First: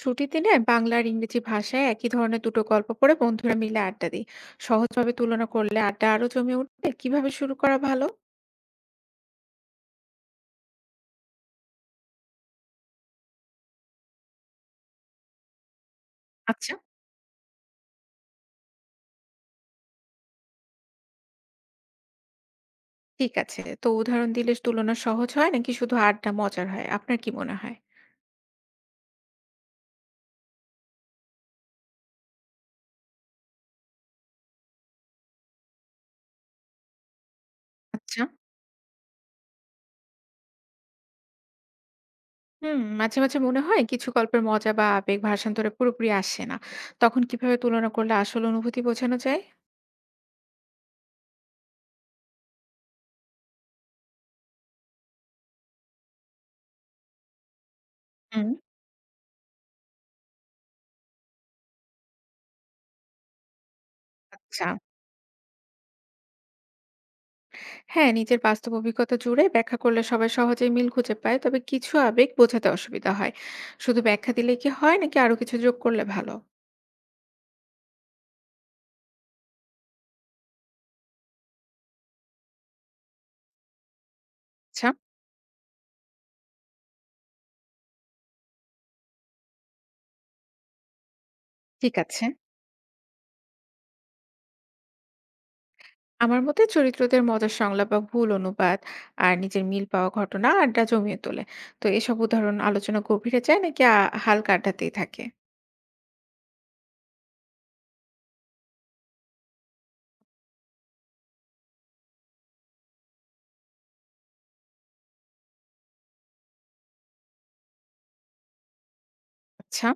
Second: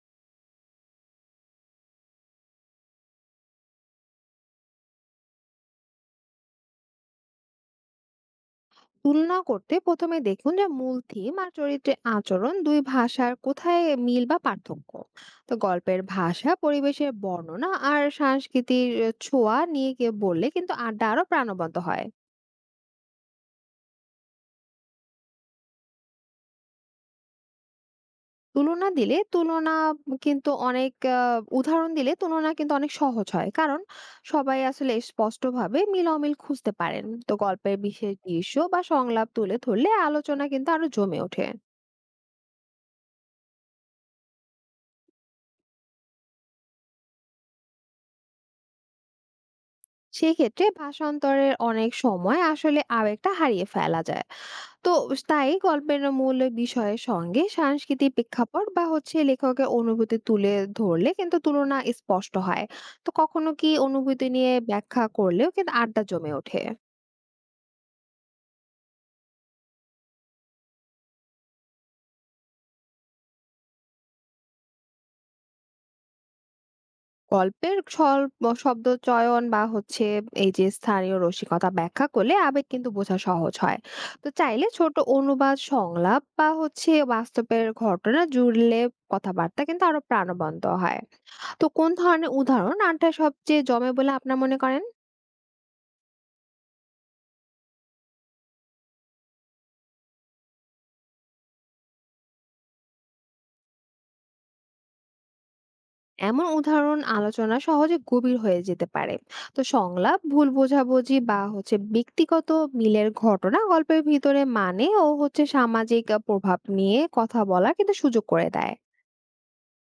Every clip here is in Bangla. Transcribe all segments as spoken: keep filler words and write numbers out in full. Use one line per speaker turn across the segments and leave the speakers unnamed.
ছুটির দিনে বাংলা আর ইংরেজি ভাষায় একই ধরনের দুটো গল্প পড়ে বন্ধুরা মিলে আড্ডা দিই। সহজভাবে তুলনা করলে আড্ডা আরো জমে উঠবে, কিভাবে শুরু করা ভালো?
তুলনা করতে প্রথমে দেখুন যে মূল থিম আর চরিত্রের আচরণ দুই ভাষার কোথায় মিল বা পার্থক্য। তো গল্পের ভাষা,
আচ্ছা,
পরিবেশের বর্ণনা আর সংস্কৃতির ছোঁয়া নিয়ে কেউ বললে কিন্তু আড্ডা আরো প্রাণবন্ত হয়।
ঠিক আছে। তো উদাহরণ দিলে তুলনা সহজ হয় নাকি শুধু আড্ডা মজার হয়, আপনার কি মনে হয়?
তুলনা দিলে তুলনা কিন্তু অনেক আহ, উদাহরণ দিলে তুলনা কিন্তু অনেক সহজ হয়, কারণ সবাই আসলে স্পষ্টভাবে মিল অমিল খুঁজতে পারেন। তো গল্পের বিশেষ
আচ্ছা।
দৃশ্য বা সংলাপ তুলে ধরলে আলোচনা কিন্তু আরো জমে ওঠে।
হুম মাঝে মাঝে মনে হয় কিছু গল্পের মজা বা আবেগ ভাষান্তরে পুরোপুরি আসে না। তখন কিভাবে তুলনা করলে আসল অনুভূতি বোঝানো যায়?
সেক্ষেত্রে ভাষান্তরের অনেক সময় আসলে আবেগটা হারিয়ে ফেলা যায়। তো তাই গল্পের মূল বিষয়ের সঙ্গে সাংস্কৃতিক
হুম।
প্রেক্ষাপট বা হচ্ছে লেখকের অনুভূতি তুলে ধরলে কিন্তু তুলনা স্পষ্ট হয়। তো কখনো কি অনুভূতি নিয়ে
আচ্ছা।
ব্যাখ্যা করলেও কিন্তু আড্ডা জমে ওঠে?
হ্যাঁ, নিজের বাস্তব অভিজ্ঞতা জুড়ে ব্যাখ্যা করলে সবাই সহজেই মিল খুঁজে পায়। তবে কিছু আবেগ বোঝাতে অসুবিধা হয়। শুধু ব্যাখ্যা দিলেই কি হয় নাকি আরো কিছু যোগ করলে ভালো?
গল্পের স্বল শব্দ চয়ন বা হচ্ছে এই যে স্থানীয় রসিকতা ব্যাখ্যা করলে আবেগ কিন্তু বোঝা সহজ হয়। তো চাইলে
আচ্ছা,
ছোট অনুবাদ সংলাপ বা হচ্ছে বাস্তবের ঘটনা জুড়লে কথাবার্তা কিন্তু আরো প্রাণবন্ত হয়। তো কোন
ঠিক আছে।
ধরনের উদাহরণ আনটা সবচেয়ে জমে বলে আপনার মনে করেন?
আমার মতে চরিত্রদের মজার সংলাপ বা ভুল অনুবাদ আর নিজের মিল পাওয়া ঘটনা আড্ডা জমিয়ে তোলে। তো এসব উদাহরণ আলোচনা গভীরে যায় নাকি আ হালকা আড্ডাতেই থাকে?
এমন উদাহরণ আলোচনা সহজে গভীর হয়ে যেতে পারে। তো সংলাপ, ভুল বোঝাবুঝি বা হচ্ছে ব্যক্তিগত মিলের ঘটনা, গল্পের ভিতরে মানে ও হচ্ছে সামাজিক আহ, প্রভাব নিয়ে কথা বলা কিন্তু সুযোগ করে দেয়।
আচ্ছা।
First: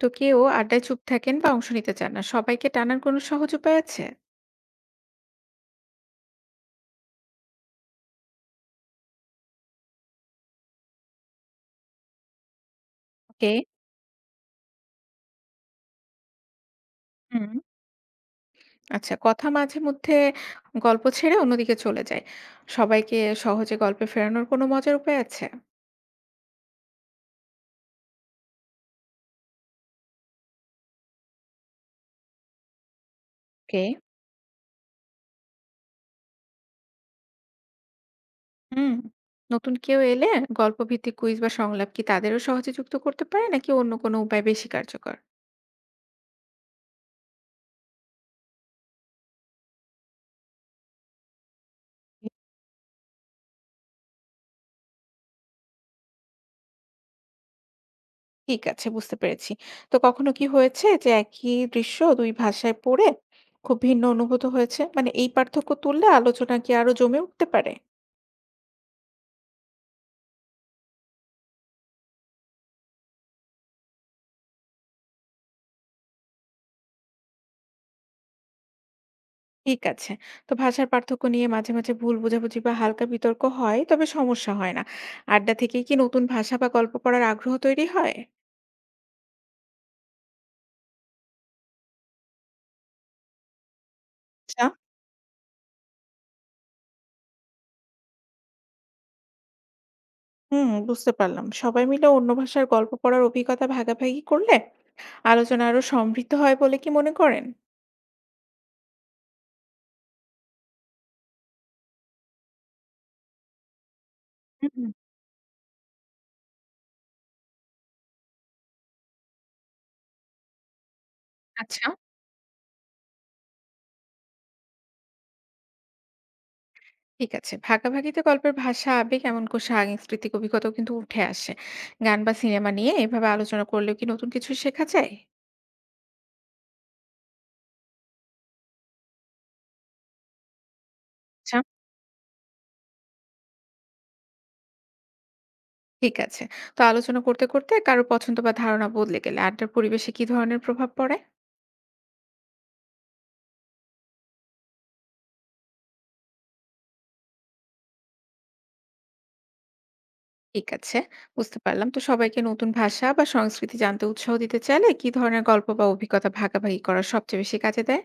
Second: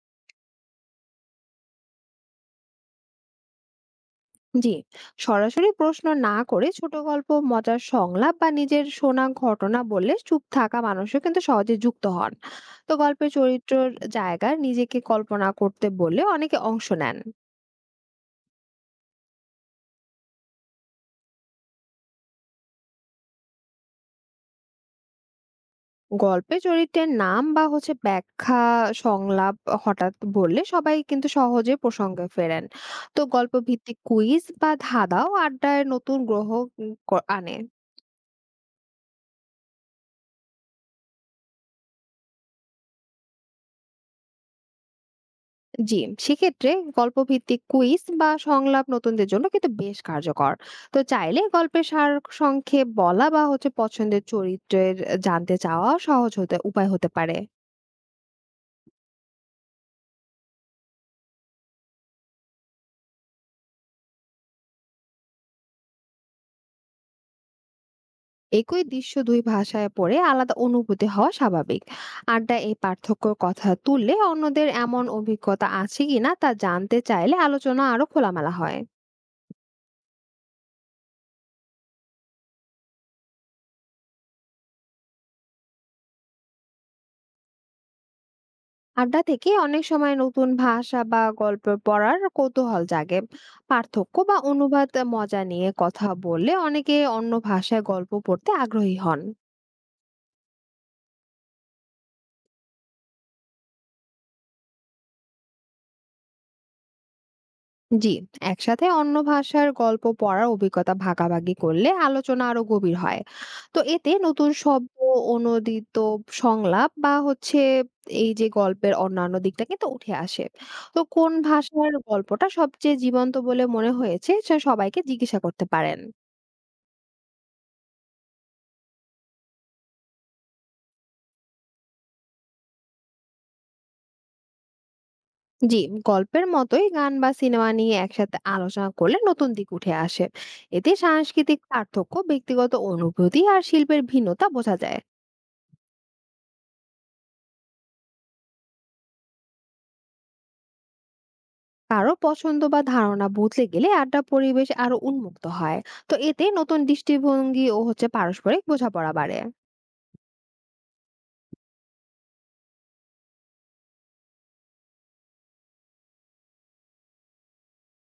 তো কেউ আড্ডায় চুপ থাকেন বা অংশ নিতে চান না। সবাইকে টানার কোনো সহজ উপায় আছে?
জি, সরাসরি প্রশ্ন না করে ছোট গল্প, মজার সংলাপ বা নিজের শোনা ঘটনা বললে চুপ থাকা মানুষও কিন্তু সহজে যুক্ত হন। তো গল্পের
ওকে।
চরিত্রের জায়গায় নিজেকে কল্পনা করতে বললে অনেকে অংশ নেন।
হুম আচ্ছা, কথা মাঝে মধ্যে গল্প ছেড়ে অন্যদিকে চলে যায়। সবাইকে সহজে গল্পে ফেরানোর কোনো মজার উপায় আছে?
গল্পে চরিত্রের নাম বা হচ্ছে ব্যাখ্যা, সংলাপ হঠাৎ বললে সবাই কিন্তু সহজে প্রসঙ্গে ফেরেন। তো গল্প
ওকে।
ভিত্তিক কুইজ বা ধাঁধাও আড্ডায় নতুন গ্রহ উম ক- আনে।
হুম। নতুন কেউ এলে গল্পভিত্তিক কুইজ বা সংলাপ কি তাদেরও সহজে যুক্ত করতে পারে নাকি অন্য কোনো উপায় বেশি কার্যকর?
জি, সেক্ষেত্রে গল্প ভিত্তিক কুইজ বা সংলাপ নতুনদের জন্য কিন্তু বেশ কার্যকর। তো চাইলে গল্পের সার সংক্ষেপ বলা বা হচ্ছে পছন্দের চরিত্রের জানতে চাওয়া সহজ হতে উপায় হতে পারে।
ঠিক আছে, বুঝতে পেরেছি। তো কখনো কি হয়েছে যে একই দৃশ্য দুই ভাষায় পড়ে খুব ভিন্ন অনুভূত হয়েছে, মানে এই পার্থক্য তুললে আলোচনা কি আরো জমে উঠতে পারে?
একই দৃশ্য দুই ভাষায় পড়ে আলাদা অনুভূতি হওয়া স্বাভাবিক। আড্ডা এই পার্থক্যর কথা তুললে, অন্যদের এমন অভিজ্ঞতা আছে কিনা তা জানতে চাইলে আলোচনা আরো খোলামেলা হয়।
ঠিক আছে। তো ভাষার পার্থক্য নিয়ে মাঝে, মাঝে ভুল বোঝাবুঝি বা হালকা বিতর্ক হয়, তবে সমস্যা হয় না। আড্ডা থেকেই কি নতুন ভাষা বা গল্প পড়ার আগ্রহ তৈরি হয়?
আড্ডা থেকে অনেক সময় নতুন ভাষা বা গল্প পড়ার কৌতূহল জাগে। পার্থক্য বা
আচ্ছা।
অনুবাদ মজা নিয়ে কথা বললে অনেকে অন্য ভাষায় গল্প পড়তে আগ্রহী হন।
হুম, বুঝতে পারলাম। সবাই মিলে অন্য ভাষার গল্প পড়ার অভিজ্ঞতা ভাগাভাগি করলে আলোচনা আরো সমৃদ্ধ হয় বলে কি মনে করেন?
জি, একসাথে অন্য ভাষার গল্প পড়ার অভিজ্ঞতা ভাগাভাগি করলে আলোচনা আরো গভীর হয়। তো এতে নতুন
হুম,
শব্দ, অনূদিত সংলাপ বা হচ্ছে এই যে গল্পের অন্যান্য দিকটা কিন্তু উঠে আসে। তো কোন
আচ্ছা।
ভাষার গল্পটা সবচেয়ে জীবন্ত বলে মনে হয়েছে সে সবাইকে জিজ্ঞাসা করতে পারেন।
ঠিক আছে। ভাগাভাগিতে গল্পের ভাষা, আবেগ এমনকি সাংস্কৃতিক অভিজ্ঞতাও কিন্তু উঠে আসে। গান বা সিনেমা নিয়ে এভাবে আলোচনা করলেও কি নতুন কিছু শেখা যায়?
জি, গল্পের মতোই গান বা সিনেমা নিয়ে একসাথে আলোচনা করলে নতুন দিক উঠে আসে। এতে সাংস্কৃতিক পার্থক্য, ব্যক্তিগত অনুভূতি আর শিল্পের ভিন্নতা বোঝা যায়।
ঠিক আছে। তো আলোচনা করতে, করতে কারো পছন্দ বা ধারণা বদলে গেলে আড্ডার পরিবেশে কি ধরনের প্রভাব পড়ে?
কারো পছন্দ বা ধারণা বদলে গেলে আড্ডা পরিবেশ আরো উন্মুক্ত হয়। তো এতে নতুন দৃষ্টিভঙ্গি ও হচ্ছে পারস্পরিক বোঝাপড়া বাড়ে।
ঠিক আছে, বুঝতে পারলাম। তো সবাইকে নতুন ভাষা বা সংস্কৃতি জানতে উৎসাহ দিতে চাইলে কি ধরনের গল্প বা অভিজ্ঞতা ভাগাভাগি করা সবচেয়ে বেশি কাজে দেয়?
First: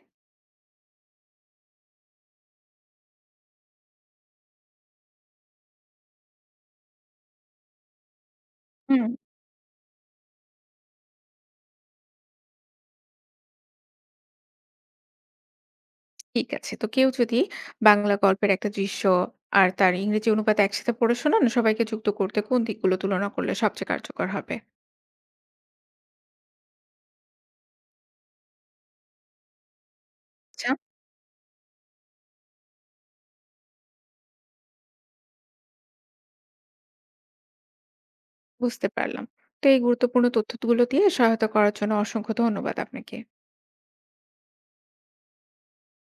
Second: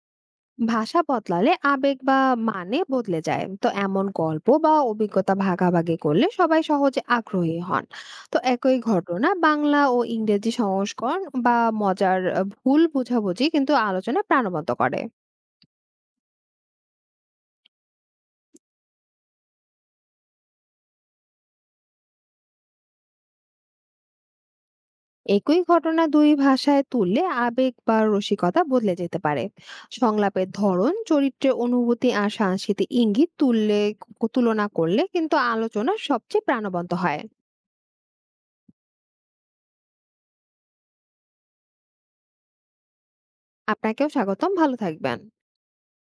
ভাষা বদলালে আবেগ বা মানে বদলে যায়, তো এমন গল্প বা অভিজ্ঞতা ভাগাভাগি করলে সবাই সহজে আগ্রহী হন। তো একই
হুম,
ঘটনা বাংলা ও ইংরেজি সংস্করণ বা মজার আহ, ভুল বোঝাবুঝি কিন্তু আলোচনা প্রাণবন্ত করে।
ঠিক আছে। তো কেউ যদি বাংলা গল্পের একটা দৃশ্য আর তার ইংরেজি অনুবাদ একসাথে পড়ে শোনান, সবাইকে যুক্ত করতে কোন দিকগুলো তুলনা করলে সবচেয়ে কার্যকর হবে?
একই ঘটনা দুই ভাষায় তুললে আবেগ বা রসিকতা বদলে যেতে পারে। সংলাপের
আচ্ছা,
ধরন, চরিত্রের অনুভূতি আর সাংস্কৃতিক ইঙ্গিত তুললে তুলনা করলে কিন্তু আলোচনা সবচেয়ে প্রাণবন্ত হয়।
বুঝতে পারলাম। তো এই গুরুত্বপূর্ণ তথ্যগুলো দিয়ে সহায়তা করার জন্য অসংখ্য ধন্যবাদ আপনাকে।
আপনাকেও স্বাগতম, ভালো থাকবেন।